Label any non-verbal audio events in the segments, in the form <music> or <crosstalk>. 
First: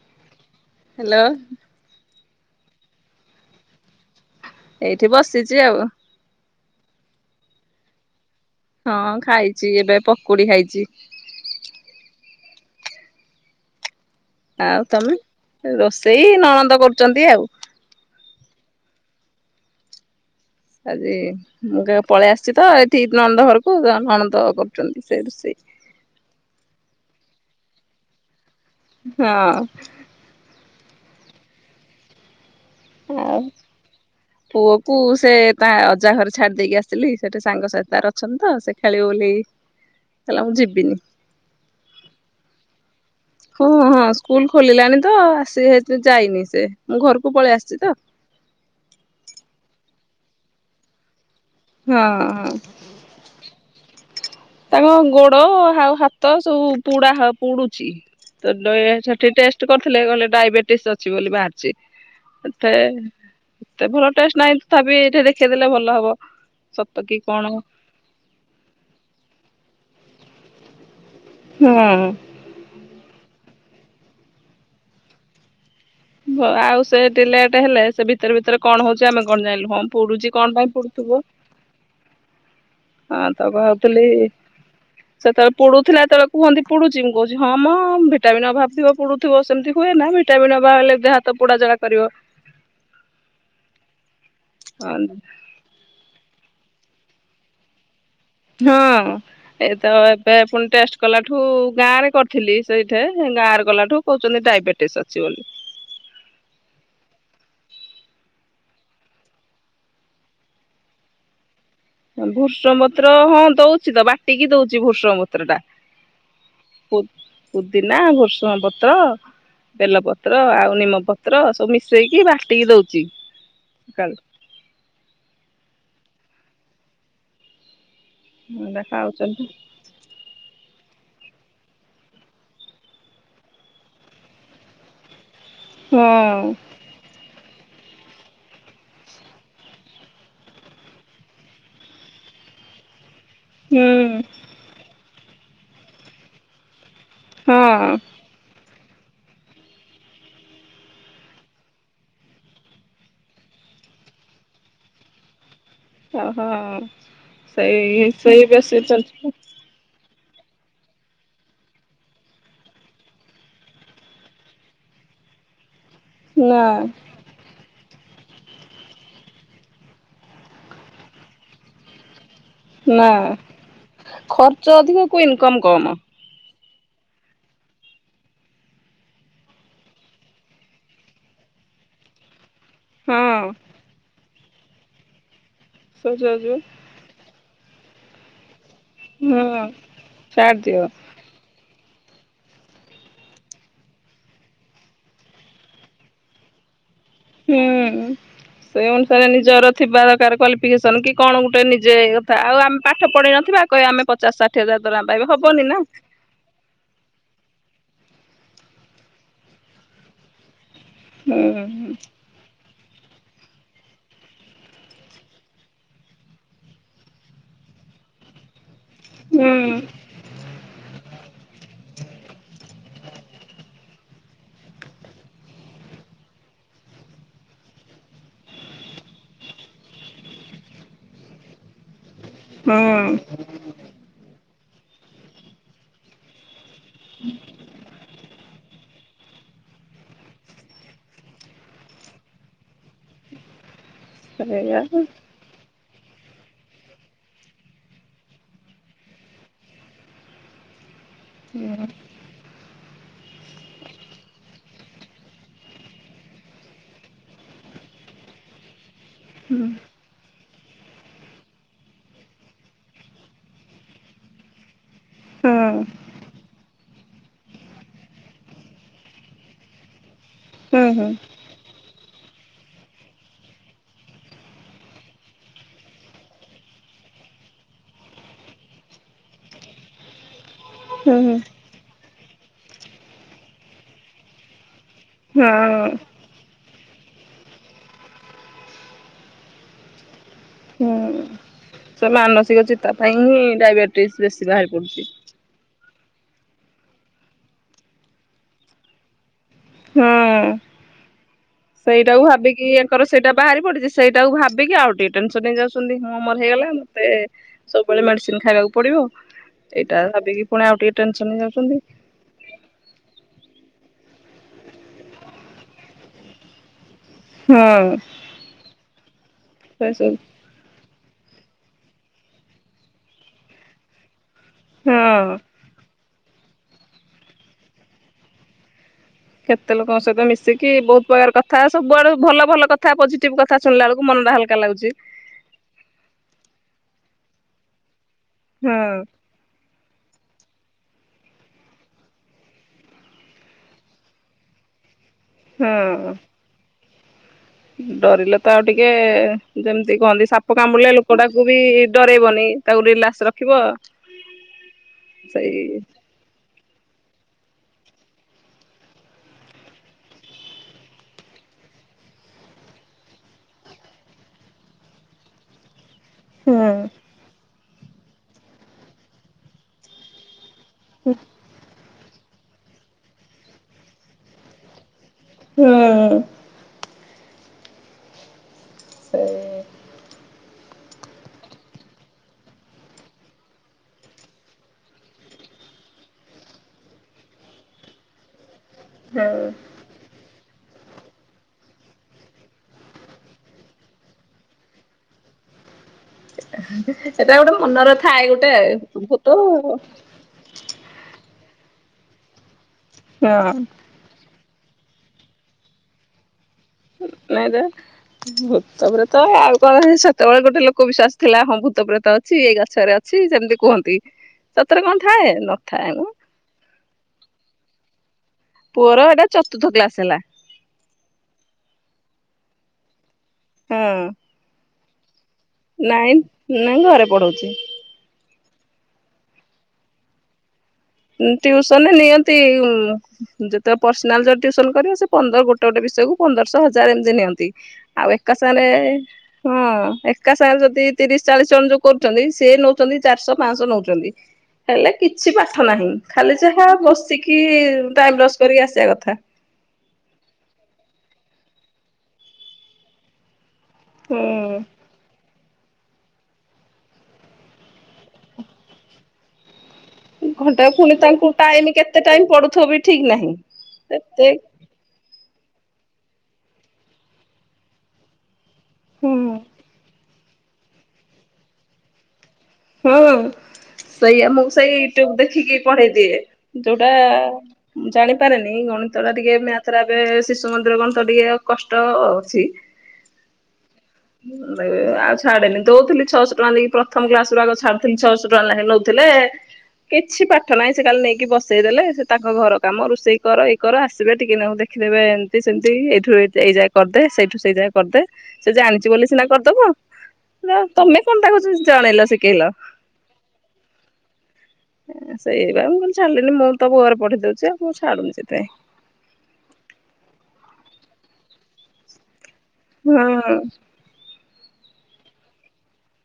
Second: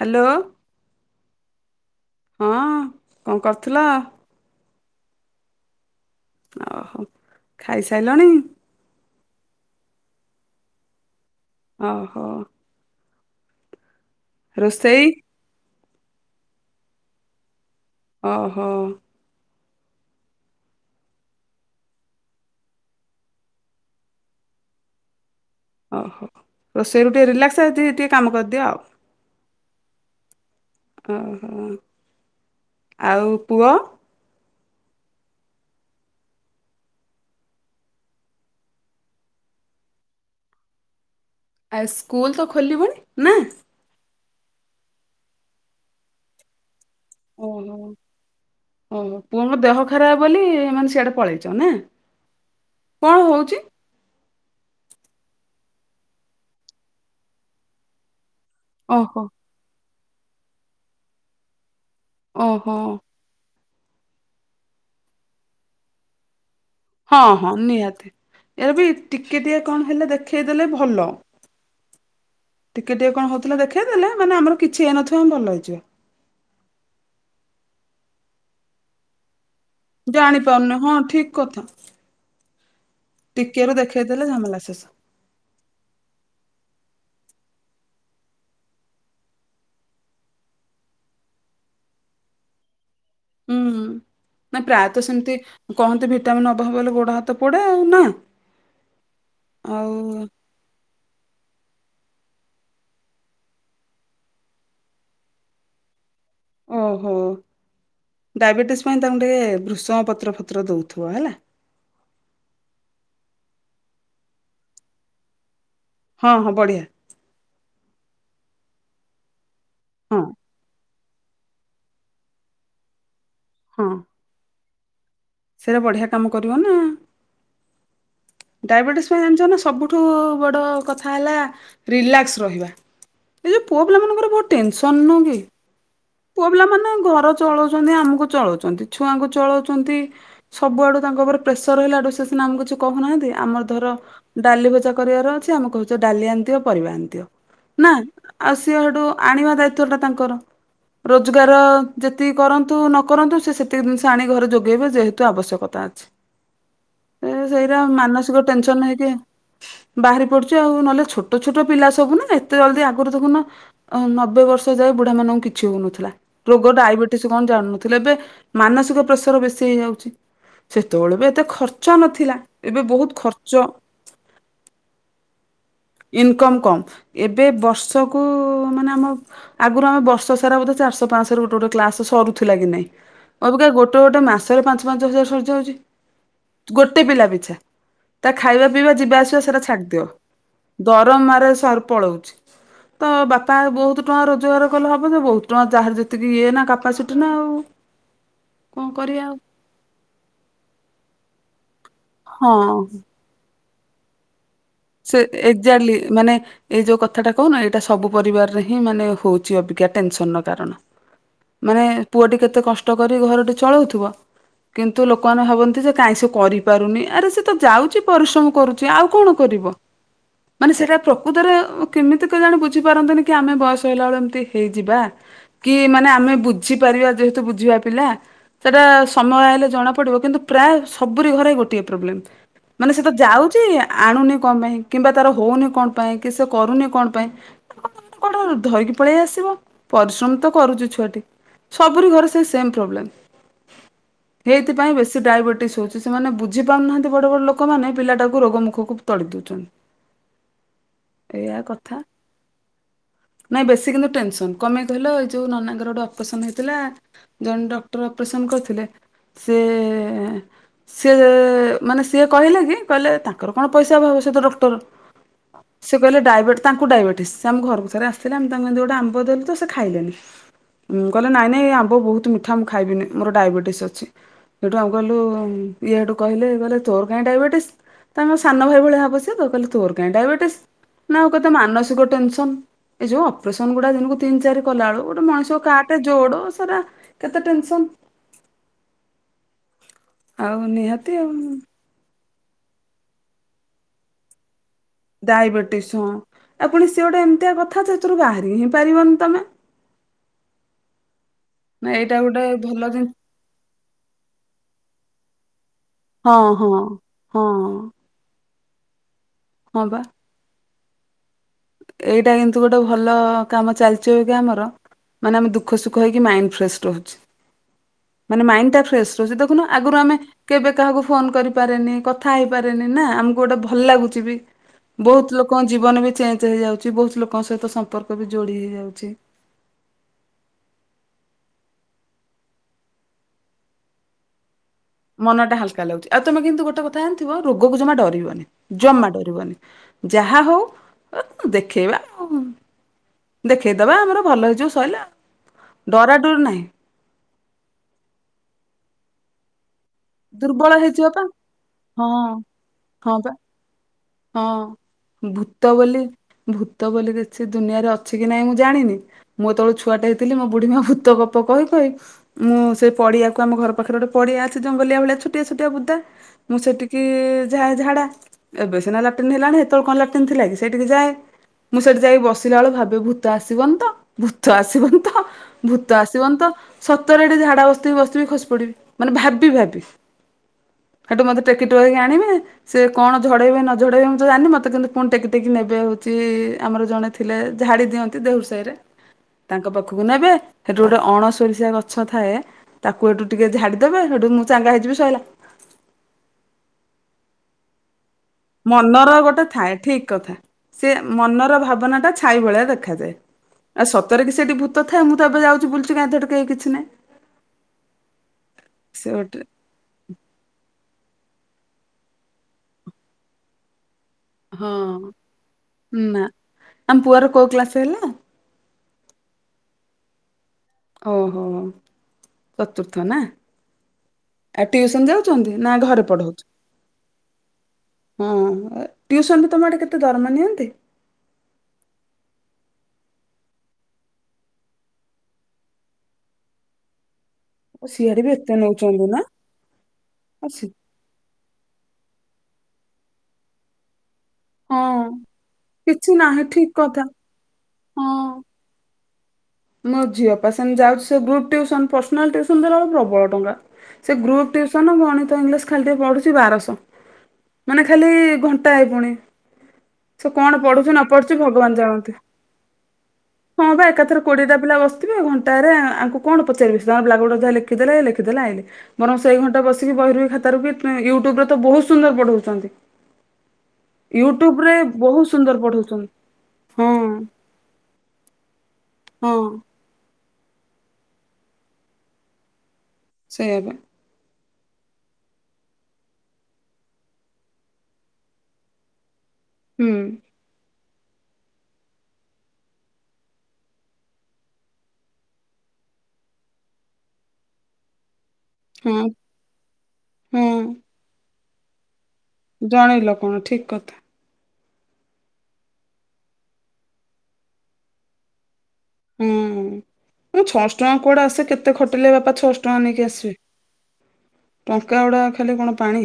Hello hello ହଁ କଣ କରୁଥିଲ? ଏଇଠି ବସିଛି ଆଉ। ଓହୋ ଖାଇସାରିଲଣି? ହଁ ଖାଇଛି ଏବେ ପକୁଡି ଖାଇଚି। ଓହୋ। ଆଉ ରୋଷେଇ ତମେ ରୋଷେଇ ନଣନ୍ଦ କରୁଛନ୍ତି ଆଉ ଓହୋ! ଆଜି ମୁଁ ଗାଁ ପଳେଇ ଆସିଛି ତ ଏଠି ନନ୍ଦ ଘରକୁ ନଣନ୍ଦ କରୁଛନ୍ତି ସେ ରୋଷେଇ। ଓହୋ ରୋଷେଇ ରୁ ଟିକେ ରିଲାକ୍ସ ହେତି ଟିକେ କାମ କରିଦିଅ ଆଉ ହଁ। <unintelligible> ଆଉ ପୁଅ କୁ ସେ ତା ଅଜା ଘରେ ଛାଡି ଦେଇକି ଆସିଲି ସେଠି ସାଙ୍ଗସଥି ତାର ଅଛନ୍ତି ତ ସେ ଖେଳିବ ବୋଲିକି କହିଲା ମୁଁ ଯିବିନି। ଆଉ ସ୍କୁଲ ତ ଖୋଲିବୁନି ନା ଓ ହଁ ସ୍କୁଲ ଖୋଲିଲାଣି ତ ଆସି <unintelligible> ଯାଇନି ସେ ଘରକୁ ପଳେଇ ଓହୋ ଆସିଛି ତ ଓହୋ ପୁଅଙ୍କ ଦେହ ଖରାପ ବୋଲି ମାନେ ସିଆଡେ ପଳେଇଛ ନା ହଁ ହଁ କଣ ହଉଛି? ତାଙ୍କ ଗୋଡ ଆଉ ହାତ ସବୁ ପୁଡା ହା ପୁଡୁଛି ତ <unintelligible> ଓହୋ ସେଠି ଟେଷ୍ଟ କରିଥିଲେ ଗଲେ ଡାଇବେଟିସ୍ ଅଛି ବୋଲି ବାହାରିଛି ଓହୋ ଏତେ ଏତେ ଭଲ ଟେଷ୍ଟ ନାହିଁ ତଥାପି ଏଠି ଦେଖେଇ ଦେଲେ ଭଲ ହବ। ସତ କି ହଁ କଣ? ହଁ ନିହାତି ଏରାବି ଟିକେ ଟିକେ କଣ ହେଲେ ଦେଖେଇଦେଲେ ଭଲ। ହୁଁ। ଟିକେ ଟିକେ କଣ ହଉଥିଲା ଦେଖେଇ ଦେଲେ ମାନେ ଆମର କିଛି ହେଇ ନଥିବ ଆମେ ଭଲ ହେଇଯିବା। ଆଉ ସେଠି ଲେଟ୍ ହେଲେ ସେ ଭିତରେ ଭିତରେ କଣ ହଉଛି ଆମେ କଣ ଜାଣିଲୁ ହଁ ପୋଡୁଛି କଣ ପାଇଁ ଜାଣିପାରୁନି ହଁ ପୁଡୁଥିବ। ଠିକ କଥା ହଁ ତ ଟିକେରୁ ଭାବୁଥିଲି ଦେଖେଇଦେଲେ ଝାମେଲା ଶେଷ ସେତେବେଳେ ପୁଡୁଥିଲା ଯେତେବେଳେ କୁହନ୍ତି ପୁଡୁଛି ମୁଁ କହୁଛି ହଁ ମ ଭିଟାମିନ ଅଭାବ ଥିବ ପଡୁଥିବ ସେମିତି ହୁଏ ନା ଭିଟାମନ୍ ଅ ଭାବ ହେଲେ ହାତ ପୋଡାଜଳା କରିବ। ହୁଁ ନା ପ୍ରାୟତଃ ସେମିତି କହନ୍ତି ଭିଟାମିନ୍ ଅଭାବ ହେଲେ ଗୋଡ ହାତ ପୋଡେ ଆଉ ନା ହଁ ଏ ତ ଆଉ ଏବେ ପୁଣି ଟେଷ୍ଟ? କଲାଠୁ ଗାଁ ରେ କରିଥିଲି ସେଇଠେ ଗାଁରେ ଗଲାଠୁ କହୁଛନ୍ତି ଡାଇବେଟିସ ଅଛି ବୋଲି। ଓହୋ ଡାଇବେଟିସ୍ ପାଇଁ ତାଙ୍କୁ ଟିକେ ଭୃଷଙ୍ଗ ପତ୍ର ପତ୍ର ଦେଉଥିବ ହେଲା। ଭୂଷଙ୍ଗ ପତ୍ର ହଁ ଦଉଛି ତ ବାଟିକି ଦଉଛି ଭୂଷଙ୍ଗ ପତ୍ର ଟା। ହଁ ହଁ ବଢ଼ିଆ। ପୂ-ପୁଦିନା ଭୁରସୁଙ୍ଗ ପତ୍ର ବେଲ ହଁ ପତ୍ର ଆଉ ନିମ ପତ୍ ପତ୍ର ସବୁ ମିଶେଇକି ବାଟିକି ଦଉଛି। ହଁ। ସକାଳୁ। ସେଇଟା ବଢିଆ କାମ କରିବ ନା ଏଟା ଡାଇବେଟିସ ପାଇଁ ଖାଉଛନ୍ତି ଜନିଛନା ସବୁଠୁ ବଡ କଥା ହେଲା ରିଲାକ୍ସ ରହିବା। ଏ ଯୋଉ ପୁଅ ପିଲା ମାନଙ୍କର ବହୁତ ଟେନସନ ନୁହଁକି ହଁ ପୁଅ ପିଲା ମାନେ ଘର ଚଳଉଛନ୍ତି ଆମକୁ ଚଳଉଛନ୍ତି ଛୁଆଙ୍କୁ ଚଳାଉଛନ୍ତି। ସବୁଆଡୁ ତାଙ୍କ ଉପରେ ପ୍ରେସର ରହିଲା ଆଡୁ ସେ ସିନା ଆମକୁ କିଛି କହୁନାହାନ୍ତି। ଆମର ହୁଁ ଧର ଡାଲି ଭଜା କରିବାର ଅଛି ଆମେ କହୁଛ ଡାଲି ଆଣିଦିଅ ପରିବା ଆଣିଦିଅ। ହଁ। ନା ଆଉ ସିଏ ହେଠୁ ଆଣିବା ଦାୟିତ୍ଵ ଟା ତାଙ୍କର। ରୋଜଗାର ଯେତିକି କରନ୍ତୁ ନ କରନ୍ତୁ ସେ ସେତିକି ଜିନିଷ ଆଣିି ଘରେ ଯୋଗେଇବେ ଯେହେତୁ ଆବଶ୍ୟକତା ଅଛି। ଓହୋ ଏ ସେଇରା ସେଇ <unintelligible> ମାନସିକ ସେଇ ଟେନସନ ବେଶି ହେଇକି ଚନ୍ତି ବାହାରି ପଡୁଛି ଆଉ ନହେଲେ ଛୋଟ ଛୋଟ ପିଲା ସବୁନା ଏତେ ଜଲଦି ଆଗରୁ ଦେଖୁନ ନବେ ବର୍ଷ ଯାଏ ବୁଢା ମାନଙ୍କୁ କିଛି ହଉନଥିଲା ନା ରୋଗ ଡାଇବେଟି ସେ କଣ ଜାଣୁନଥିଲେ ଏବେ ମାନସିକ ପ୍ରେସର ବେଶୀ ହେଇଯାଉଛି। ସେତେବେଳେ ବି ଏତେ ଖର୍ଚ୍ଚ ନଥିଲା ଏବେ ବହୁତ କା ଖର୍ଚ୍ଚ ଖର୍ଚ୍ଚ ଅଧିକ କୁ ଇନକମ କମ। ଇନକମ୍ କମ୍ ଏବେ ବର୍ଷକୁ ମାନେ ଆମ ଆଗରୁ ଆମେ ବର୍ଷ ସାରା ବୋଧ ଚାରିଶହ ପାଞ୍ଚଶହ ଗୋଟେ ଗୋଟେ କ୍ଲାସ ସରୁ ଥିଲା କି ନାଇଁ ହଁ ଅବିକା ଗୋଟେ ଗୋଟେ ମାସରେ ପାଞ୍ଚ ପାଞ୍ଚ ହଜାର ସରିଯାଉଛି। ଶୋଇ ଯାଉଛୁ। ଗୋଟେ ପିଲା ପିଛା। ତା ଖାଇବା ପିଇବା ଯିବା ଆସିବା ସେରା ହଁ। ଛାଡି ଦିଅ ଛାଡ୍ ଦିଅ ଦରମାରେ ସାର୍ ପଳଉଛି। ତ ବାପା ବହୁତ ଟଙ୍କା ରୋଜଗାର କଲେ ହବ ସେ ବହୁତ ଟଙ୍କା ଯାହାର ଯେତିକି ଇଏ ନା କାପାସିଟି। ନା ଆଉ। ହୁଁ ସେଏ କଣ ଅନୁସାରେ କରିବା ନିଜର ଥିବା ଦରକାର କ୍ୱାଲିଫିକେସନ କି କଣ ଗୋଟେ ନିଜେ କଥା ଆଉ ଆମେ ପାଠ ପଢେଇ ନଥିବା। କଇବେ ଆମେ ପଚା ଷାଠି ହଜାର ଦରମା ସେ ପାଇବା ହବନି ନା ଏକ୍ଜାଟଲି ମାନେ ଏଇ ଯୋଉ କଥାଟା କହୁନ ଏଇଟା ସବୁ ପରିବାରରେ ହିଁ ମାନେ ହଉଛି ଅବିକା ଟେନସନ ର କାରଣ। ହୁଁ ମାନେ ପୁଅଟି କେତେ କଷ୍ଟ କରି ଘରଟି ଚଳଉଥିବ। କିନ୍ତୁ ଲୋକମାନେ ଭାବନ୍ତି ଯେ କାଇଁ ସେ କରିପାରୁନି ଆରେ ସେ ତ ଯାଉଛି ପରିଶ୍ରମ କରୁ ଆଉ କଣ ହୁଁ କରିବ। ମାନେ ସେଇଟା ପ୍ରକୃତରେ କେମିତି କେଜାଣି ବୁଝିପାରନ୍ତିନି କି ଆମେ ବୟସ ହେଲା ବେଳେ ଏମିତି ହେଇଯିବା। କି ମାନେ ଆମେ ବୁଝିପାରିବା ଯେହେତୁ ବୁଝିବା ପିଲା। ସେଟା ସମୟ ଆଇଲେ ଜଣା ପଡିବ କିନ୍ତୁ ପ୍ରାୟ ସବୁରି ଘରେ ଗୋଟିଏ ପ୍ରୋବ୍ଲେମ। ମାନେ ସେ ତ ହୁଁ। ଯାଉଛି ଆଣୁନି କଣ ପାଇଁ କିମ୍ବା ତାର ହଉନି କଣ ପାଇଁ କି ସେ କରୁନି କଣ ପାଇଁ ସେଟା କଣ ଧିରିକି ପଳେଇ ଆସିବ ପରିଶ୍ରମ ତ କରୁଚି ଛୁଆଟି ସବୁରି ଘରେ ସେ ସେମ୍ ପ୍ରୋବ୍ଲେମ୍। <inaudible> ସେଇଥିପାଇଁ ହୁଁ ବେଶୀ ଡାଇବେଟିସ ହଉଛି ସେମାନେ ବୁଝି ପାରୁନାହାନ୍ତି ବଡ ବଡ ଲୋକମାନେ ପିଲାଟାକୁ ରୋଗ ମୁୁଖକୁ ତଡି ଦଉଛନ୍ତି ଏଇଆ ହୁଁ କଥା। ନାଇଁ ବେଶୀ କିନ୍ତୁ ଟେନସନ କମେଇ କହିଲ ଏଇ ଯୋଉ ନନାଙ୍କର ଗୋଟେ ଅପରେସନ ହେଇଥିଲା। ଜଣେ ଡକ୍ଟର ଅପରେସନ କରିଥିଲେ। ସେ ହୁଁ ସେ ମାନେ ସିଏ କହିଲେ କି କହିଲେ ତାଙ୍କର କଣ ପଇସା ଅଭାବ ସେ ତ ଡକ୍ଟର। ହୁଁ। ସେ କହିଲେ ଡାଇବେଟ ତାଙ୍କୁ ଡାଇବେଟିସ୍ ସେ ଆମ ଘରକୁ ଥରେ ଆସିଥିଲେ ଆମେ ତାଙ୍କୁ ଗୋଟେ ଆମ୍ବ ଦେଲୁ ତ ସେ ଖାଇଲେ ନି। ହୁଁ ଉଁ କହିଲେ ନାଇଁ ନାଇଁ ଏ ଆମ୍ବ ବହୁତ୍ ମିଠା ମୁଁ ଖାଇବିନି ମୋର ଡାଇବେଟିସ୍ ଅଛି। ଏଠୁ ଆମ କହିଲୁ ଇ ଏଠୁ କହିଲେ କଇଲେ ତୋର କାଇଁ ଡାଇବେଟିସ ତାଙ୍କ ସାନ ଭାଇ ଭଳିଆ ହବ ସେ ତ କହିଲେ ତୋର କାହିଁ ଡାଇବେଟିସ୍ ହୁଁ ନା ହୁଁ ଆଉ କେତେ ମାନସିକ ଟେନସନ୍‌। ଏଇ ଯୋଉ ଅପରେସନ ଗୁଡା ଦିନିକୁ ତିନି ଚାରି କଲାବେଳୁ ଗୋଟେ ମଣିଷ ହଁ। କାଟେ ଯୋଡ ସାରା କେତେ ଟେନସନ୍‌ ଆଉ ନିହାତି ହୁଁ ଆଉ। ସେ ମାନସିକ ଚିତା ପାଇଁ ହିଁ ଡାଇବେଟିସ୍ ବେଶୀ ବାହାରି ପଡୁଛି। ଡାଇବେଟିସ୍ ହଁ ଆଉ ପୁଣି ସିଏ ଗୋଟେ ଏମିତିଆ କଥା ସେଥିରୁ ବାହାରି ହିଁ ପାରିବନି ତମେ ହୁଁ ନା ଏଇଟା ସେଇଟାକୁ ଗୋଟେ ଭାବିକି ଭଲ ଆଙ୍କର ଜିନି ସେଇଟା ବାହାରି ପଡ଼ିଛି ସେଇଟାକୁ ଭାବିକି ଆଉ ଟିକେ ଟେନସନ୍ ନେଇ ଯାଉଛି। ହଁ ମୋର ହେଇଗଲା ମତେ ହଁ ସବୁବେଳେ ମେଡିସିନ ଖାଇବାକୁ ପଡିବ ହଁ ବା ଏଇଟା ଭାବିକି ପୁଣି ଆଉ ଟିକେ ଟେନସନ୍‌ ହେଇ ଯାଉଛନ୍ତି। ଏଇଟା କିନ୍ତୁ ଗୋଟେ ଭଲ କାମ ଚାଲିଛି କି ଆମର। ମାନେ ଆମେ ଦୁଃଖ ସୁଖ ହେଇକି ମାଇଣ୍ଡ ଫ୍ରେସ୍‌ ରହୁଛି। ହଁ ମାନେ ମାଇଣ୍ଡ ଟା ଫ୍ରେସ୍‌ ରହୁଛି ଦେଖୁନ୍‌ ସେ ଆଗରୁ ସବୁ ଆମେ କେବେ କାହାକୁ ଫୋନ୍ କରିପାରେନି କଥା ହେଇ ପାରେନି ନା ଆମକୁ ଗୋଟେ ଭଲ ଲାଗୁଛି ବି। ହଁ। ବହୁତ୍ ଲୋକଙ୍କ ଜୀବନ ବି ଚେଞ୍ଜ ହେଇଯାଉଛି ବହୁତ ଲୋକଙ୍କ ସହିତ ସମ୍ପର୍କ ବି ଯୋଡି ହେଇ ଯାଉଛି। କେତେ ଲୋକଙ୍କ ସହିତ ମିଶିକି ବହୁତ୍ ପ୍ରକାର କଥା ସବୁଆଡେ ଭଲ ଭଲ କଥା ପଜିଟିଭ କଥା। କଥା ଶୁଣିଲା ବେଳକୁ ମନ ଟା ହାଲ୍କା ଲାଗୁଚି। ମନଟା ହାଲ୍କା ଲାଗୁଛି ଆଉ ତୁମେ କିନ୍ତୁ ଗୋଟେ କଥା ଜାଣିଥିବ ରୋଗକୁ ଜମା ଡରିବନି ହଁ ଜମା ଡରିବନି। ଯାହା ହଉ ଦେଖେଇବା ଆଉ। ଦେଖେଇ ଦବା ଆମର ଭଲ ହେଇଯିବ ସଇଲା ହଁ। ଡରାଡରି ନାହିଁ। ଡରିଲେ ତ ଆଉ ଟିକେ ଯେମିତି କହନ୍ତି ସାପ ଦୁର୍ବଳ କାମୁଡିଲେ ହେଇଯିବ ପା ଲୋକଟାକୁ ବି ହଁ ଡରଇବନି ତାକୁ ହଁ ରିଲାସ୍କ ପା। ରଖିବ। ହଁ ସେଇ ଭୂତ ବୋଲି ଭୂତ ବୋଲି କିଛି ଦୁନିଆରେ ଅଛି କି ନାହିଁ ମୁଁ ଜାଣିନି। ମୁଁ ଯେତେବେଳେ ଛୁଆଟେ ହେଇଥିଲି ମୋ ବୁଢୀ ମା ଭୂତ ଗପ କହି କହି ମୁଁ ସେଇ ପଡିଆକୁ ଆମ ଘର ପାଖରେ ଗୋଟେ ପଡିଆ ଅଛି ଜଙ୍ଗଲି ଭଳିଆ ଛୋଟିଆ ଛୋଟିଆ ବୁଦା ହୁଁ ମୁଁ ସେଠିକି ଯାହେ ଝାଡା ଏବେ ସିନା ଲାଟନୀ ହେଲାଣି ସେତବେଳେ କଣ ଲା ସେମିତି ଥିଲା କି ସେଠିକି ଯାଏ ମୁଁ ସେଠି ଯାଇକି ବସିଲା ବେଳ ଭାବେ ଭୂତ ଆସିବନି ତ ଭୂତ ଆସିବନି ତ ଭୂତ ହୁଁ ଆସିବନି ତ ସତରେ ଏଠି ଝାଡା ବସିଥିବି ବସିଥିବି ଖସି ପଡିବି। ମାନେ ସେଇ ଭାବି ଭାବି ସେଠୁ ମତେ ଟେକି ଟୋକା କି ଆଣିବେ ସେ କଣ ଝଡେଇବେ ନ ଝଡେବେ ମୁଁ ତ ଜାଣିନି ମତେ କିନ୍ତୁ ପୁଣି ଟେକି ଟେକି ନେବେ ହଉଛି ଆମର ଜଣେ ଥିଲେ ଝାଡି ଦିଅନ୍ତି ଦେହୁରି ସାହି ରେ ହଁ। ତାଙ୍କ ପାଖକୁ ନେବେ ସେଠୁ ଗୋଟେ ଅଣସୋରିଷିଆ ଗଛ ଥାଏ। ତାକୁ ଏଠୁ ଟିକେ ଝାଡ଼ି ଦେବେ ସେଠୁ ମୁଁ ଚାଙ୍ଗା ହେଇଯିବି ଶଇଲା। ସେଟା ଗୋଟେ ମନର ଥାଏ ଗୋଟେ ମନର ଭୂତ ଗୋଟେ ଥାଏ ହଁ ଠିକ୍ କଥା ସେ ମନର ଭାବନା ଟା ଛାଇ ଭଳିଆ ଦେଖାଯାଏ ନାଇଁ ଆସ ଯଦି କି ସେଇଠି ଭୂତ ଥାଏ ମୁଁ ତ ଏବେ ଯାଉଛି ବୁଲୁଚି କାଁଇ ସେଠି କେହି କିଛି ନାହିଁ। ନାଇଁ ତ ସେ ଭୂତପ୍ରେତ ତ ଗୋଟେ ଆଉ ସେତେବେଳେ ଗୋଟେ ଲୋକ ବିଶ୍ଵାସ ଥିଲା ହଁ ଭୂତପ୍ରେତ ଅଛି ଏଇ ଗଛରେ ଅଛି ସେମିତି କୁହନ୍ତି। ହଁ ସତରେ କଣ ଥାଏ ନଥାଏ ମ ନା ଆମ ପୁଅର କୋଉ କ୍ଲାସ୍ ହେଲା? ପୁଅର ଏଇଟା ଚତୁର୍ଥ କ୍ଲାସ୍ ହେଲା। ଓହୋ ଚତୁର୍ଥ ନା? ହୁଁ। ଆଉ ଟ୍ଯୁଉସନ୍ ଯାଉଛନ୍ତି ନା ଘରେ ପଢୋଉଚ? ନାଇଁ ଘରେ ପଢଉଛି ହୁଁ ଟ୍ଯୁସନ୍ ରେ ତମ ଆଡେ କେତେ ଦରମା ନିଅନ୍ତ? ଟ୍ଯୁସନ୍ ରେ ନିଅନ୍ତି? ଯେତେବେଳେ ପର୍ସିନା ଯଦି ଟ୍ୟୁସନ୍ କରିବ ସେ ପନ୍ଦ ଗୋଟେ ଗୋଟେ ବିୟକୁ ପନ୍ଦରଶହ ହଜାରେ ଏମିତି ନିଅନ୍ତି। ଓ ଆଉ ସିଆଡେ ବି ଏକା ଏତେ ସାଙ୍ଗରେ ନଉଛନ୍ତି ନା ହଁ ଏକା ସାଙ୍ଗରେ ଅଛି ଯଦି ତିରିଶି ଚାଳିଶି ଜଣ ଯୋଉ କରୁଚନ୍ତି ସିଏ ନଉଛନ୍ତି ଚାରିଶହ ପାଞ୍ଚଶହ ନଉଚନ୍ତି ହେଲେ ହଁ କିଛି ପା ପାଠ ନାହିଁ କିଛି ଖାଲି ନାହିଁ ଯାହା ଠିକ କଥା ବସିକି ଟାଇମ୍ ଲସ୍ ହଁ କରିକି ଆସିବା କଥା ମୋ ଝିଅ ପା ସେମିତି ଯାଉଛି ଗ୍ରୁପ୍ ଟ୍ଯୂସୁନ୍ ପ୍ରର୍ସିନାଲ ଟ୍ଯୁସନ୍ ଦେଲବେଳ କୁ ପ୍ରବଳ ଟଙ୍କା ସେ ଗ୍ରୁପ୍ ହୁଁ ଟ୍ୟୁସନ ଗଣିତ ଇଂଲିଶ୍ ଖାଲି ଟିକେ ପଢୁଛି ବାରଶହ ମାନେ ଖାଲି ଘଣ୍ଟାଏ ପୁଣି ସେ କଣ ଘଣ୍ଟା ପଢୁଛି ପୁଣି ନ ତାଙ୍କୁ ପଢୁଛି ଟାଇମ ଭଗବାନ କେତେ ଜାଣନ୍ତି ଟାଇମ ପଡୁଥିବ ବି ଠିକ ନାହିଁ। ହଁ ବା ଏକାଥରେ ଏତେ ଅଲଗା ପିଲା ବସିଥିବେ ଆଉ ଘଣ୍ଟାଏରେ ଆଙ୍କୁ କଣ ପଚାରିବେ ସେତାଙ୍କର ବ୍ଲାକ ବୋଡ଼ର୍ ଯାହା ଲେଖିଦେଲେ ଲେଖିଦେଲେ ଏ ଆଇଲେ ହୁଁ ବରଂ ସେଇ ଘଣ୍ଟା ବସିକି ବହିରୁ କି ଖାତାରୁ ବି ୟୁଟ୍ୟୁବରେ ତ ବହୁତ୍ ସୁନ୍ଦର ପଢଉଛନ୍ତି। ହଁ ସେଇଆ ମୁ ସେଇ ୟୁଟ୍ୟୁବରେ ୟୁଟ୍ୟୁବୁ ବହୁତ ସୁନ୍ଦର ଦେଖିକି ପଢେଇ ପଢଉଛନ୍ତି। ଦିଏ ଯୋଉଟା ହଁ ମୁଁ ଜାଣିପାରେନି ଗଣିତଗୁରା ଟିକେ ହଁ ମ୍ୟାଥ୍ ରା ସେ ଶିଶୁ ମନ୍ଦିର ଗଣିତ ଟିକେ ଆଉ କଷ୍ଟ ଅଛି। ସେ ଇଆବା ଆଉ ଛାଡେନି ଦଉଥିଲି ଛଅଶହ ଟଙ୍କା ଦେଇକି ପ୍ରଥମ କ୍ଲାସ୍ ରୁ ଆଗରୁ ଛାଡୁଥିଲି ଛଅଶହ ଟଙ୍କା ନେଖେ ଲାଗି ନେଉଥିଲେ ହୁଁ କିଛି ପା ପାଠ ନାହିଁ ସେ କାଲି ନେଇକି ବସେଇଦେଲେ ସେ ତାଙ୍କ ଘର କାମ ରୋଷେଇ କର ଇଏ କର ଆସିବେ ଟିକେ ନାକୁ ଦେଖିଦେବେ ସେମିତି ଏଇଠୁ ଏଇ ଯାଙ୍କେ କରିଦେ ସେଇଠୁ ସେଇ ଯାଙ୍କେ କରିଦେ। ସେ ଜାଣିଛି ହଁ ବୋଲି ସିନା କରିଦେବ ହଁ ନା ତମେ କଣ ତାକୁ ଜଣେଇଲ ଶିଖେଇଲ ଜଣେଇଲ କଣ ଠିକ୍ କଥା ସେଇ ବା ମୁଁ କହିଲ ଛାଡିଲିନି ମୁଁ ତ ଘରେ ପଢେଇ ଦଉଛିଉ ମୁଁ ଛାଡୁନି ସେଥିପାଇଁ ହୁଁ ଛଅଶହ ଟଙ୍କା କୁଆଡା ଆସେ କେତେ ଖଟିଲେ ବାପା ଛଅଶହ ଟଙ୍କା ନେଇକି ଆସିବେ ହଁ ଟଙ୍କା ଗୁଡ଼ା ଖାଲି କଣ ପାଣି।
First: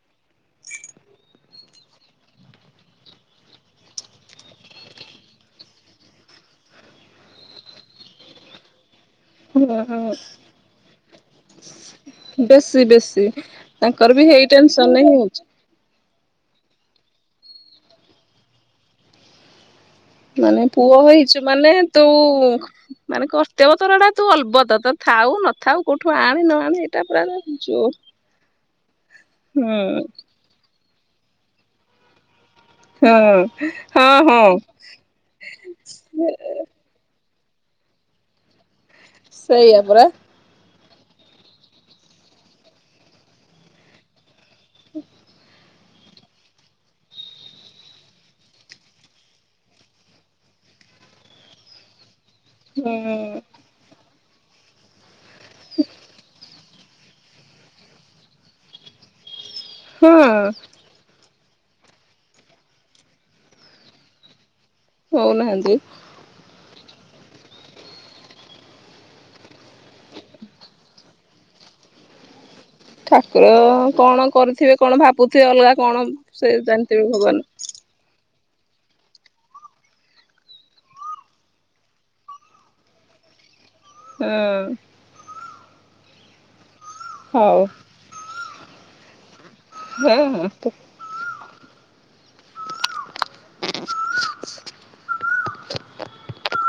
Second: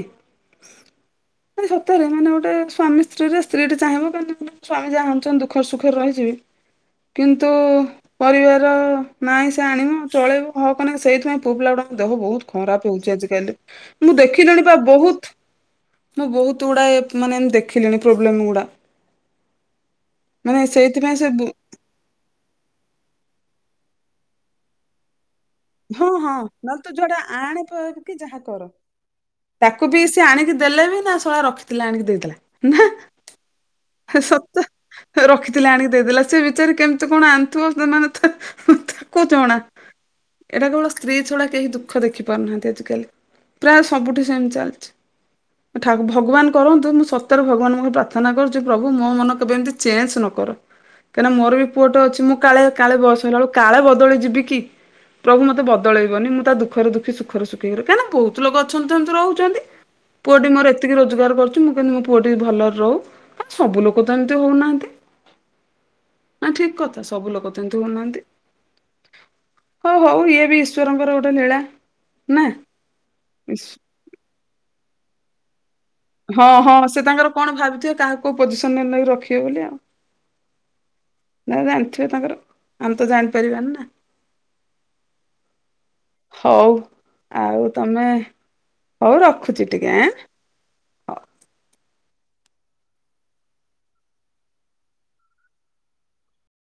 ମନେ ସତରେ ମାନେ ଗୋଟେ ସ୍ଵାମୀ ସ୍ତ୍ରୀ ରେ ସ୍ତ୍ରୀ ଟି ଚାଁହିବ କେମିତି ସ୍ଵାମୀ ଯାହା ଆନୁଛନ୍ତି ଦୁଃଖରେ ସୁଖରେ ରହିଯିବି। କିନ୍ତୁ ପରିବାର ନାଇଁ ସେ ହଁ ଆଣିମୁ ହଁ ଚଳେଇବୁ ହକନେ ସେଇଥିପାଇଁ ପୁଅ ପିଲା ଗୁଡାଙ୍କ ଦେହ ବହୁତ ବେଶୀ ଖରାପ ହଉଛି ବେଶୀ ଆଜିିକାଲି। ତାଙ୍କର ମୁଁ ବି ହେଇ ଦେଖିଲିଣି ପା ଟେନସନରେ ହିଁ ବହୁତ ହଉଛି। ମୁଁ ବହୁତ ଗୁଡ଼ା ଏ ମାନେ ଦେଖିଲିଣି ପ୍ରୋବ୍ଲେମ୍ ଗୁଡା। ମାନେ ପୁଅ ସେଇଥିପାଇଁ ସେ ହୋଇଛୁ ବୁ ମାନେ ତୁ ମାନେ କର୍ତ୍ତବ୍ୟ ତୋର ଏଟା ତୁ ଅଲବତ। ତୋର ଥାଉ ନଥାଉ ହଁ କୋଉଠୁ ହଁ ଆଣେ ନ ନହେଲେ ଆଣେ ତୁ ଏଇଟା ଯୋଉଟା ପୁରା ରେ ଆଣେ ପ ଯୋ କି ଯାହା କର ତାକୁ ବି ସିଏ ଆଣିକି ଦେଲେ ବି ତା ଶଳା ରଖିଥିଲା ଆଣିକି ଦେଇଦେଲା। ନାହା, ହଁ ହଁ ହେ ହଁ ସତ ରଖିଥିଲା ଆଣିକି ଦେଇଦେଲା। ସେ ବିଚାରି କେମିତି କଣ ଆଣ ତୋ ଦୁ ମାନେ ତ ତାକୁ ଜଣା। ଏଟା ପୁରା ଏଟା କେବଳ ସ୍ତ୍ରୀ ଛଡା କେହି ଦୁଃଖ ଦେଖିପାରୁନାହାନ୍ତି ଆଜିକାଲି। ପ୍ରାୟ ସବୁଠି ସେମତି ଚାଲିଛି। ମୁଁ ଠାକୁ ଭଗବାନ କରନ୍ତୁ ମୁଁ ସତରେ ଭଗବାନଙ୍କୁ ମୁଁ ପ୍ରାର୍ଥନା କରୁଛି, ପ୍ରଭୁ ମୋ ମନ କେବେ ଏମିତି ଚେଞ୍ଜ ନ କର। କାହିଁକିନା ମୋର ବି ପୁଅଟେ ଅଛି। ମୁଁ କାଳେ ହୁଁ କାଳେ ବୟସ ହେଲା ବେଳକୁ କାଳେ ବଦଳି ଯିବି କି। ପ୍ରଭୁ ମୋତେ ବଦଳେଇବନି, ମୁଁ ତା ଦୁଃଖରେ ଦୁଃଖୀ, ସୁଖରେ ସୁଖୀ ହେଇକି ରହେ। କାହିଁକିନା ବହୁତ ଲୋକ ଅଛନ୍ତି ତ ଏମତି ରହୁଛନ୍ତି। ପୁଅଟି ହଁ ମୋର ଏ ତିକି ରୋଜଗାର କରୁଚି, ମୁଁ କେମତି ମୋ ପୁଅ ଟିକି ଭଲରେ ରଉ। ଆ, ସବୁ ଲୋକ ତ ଏମିତି ହଉନାହାନ୍ତି। ହଉ ନାହାଁନ୍ତି। ନା ଠିକ କଥା ସବୁ ଲୋକ ତ ଏମିତି ହଉନାହାନ୍ତି। ହୋ ହଉ ଇଏ ବି ଈଶ୍ୱରଙ୍କର ଗୋଟେ ଲୀଳା ନା। ଠାକୁର ଇସ୍- କଣ କରିଥିବେ। କଣ ଭାବୁଥିବେ ଅଲଗା କଣ। ହଁ, ସେ ହଁ ସେ ଜାଣିଥିବେ ତାଙ୍କର ଭଗବାନ। କଣ ଭାବିଥିବେ କାହାକୁ କୋଉ ପୋଜିସନ୍ ନେ ନେଇକି ରଖିବେ ବୋଲି ଆଉ। ନା ଜାଣିଥିବେ ତାଙ୍କର, ଆମେ ତ ଜାଣିପାରିବାନି ନା। ହଁ। ହଉ ହଉ ଆଉ ତୋମେ ହଉ ରଖୁଛି। ଟିକେ ଆଁ। ହଁ, ହଁ, ତୁ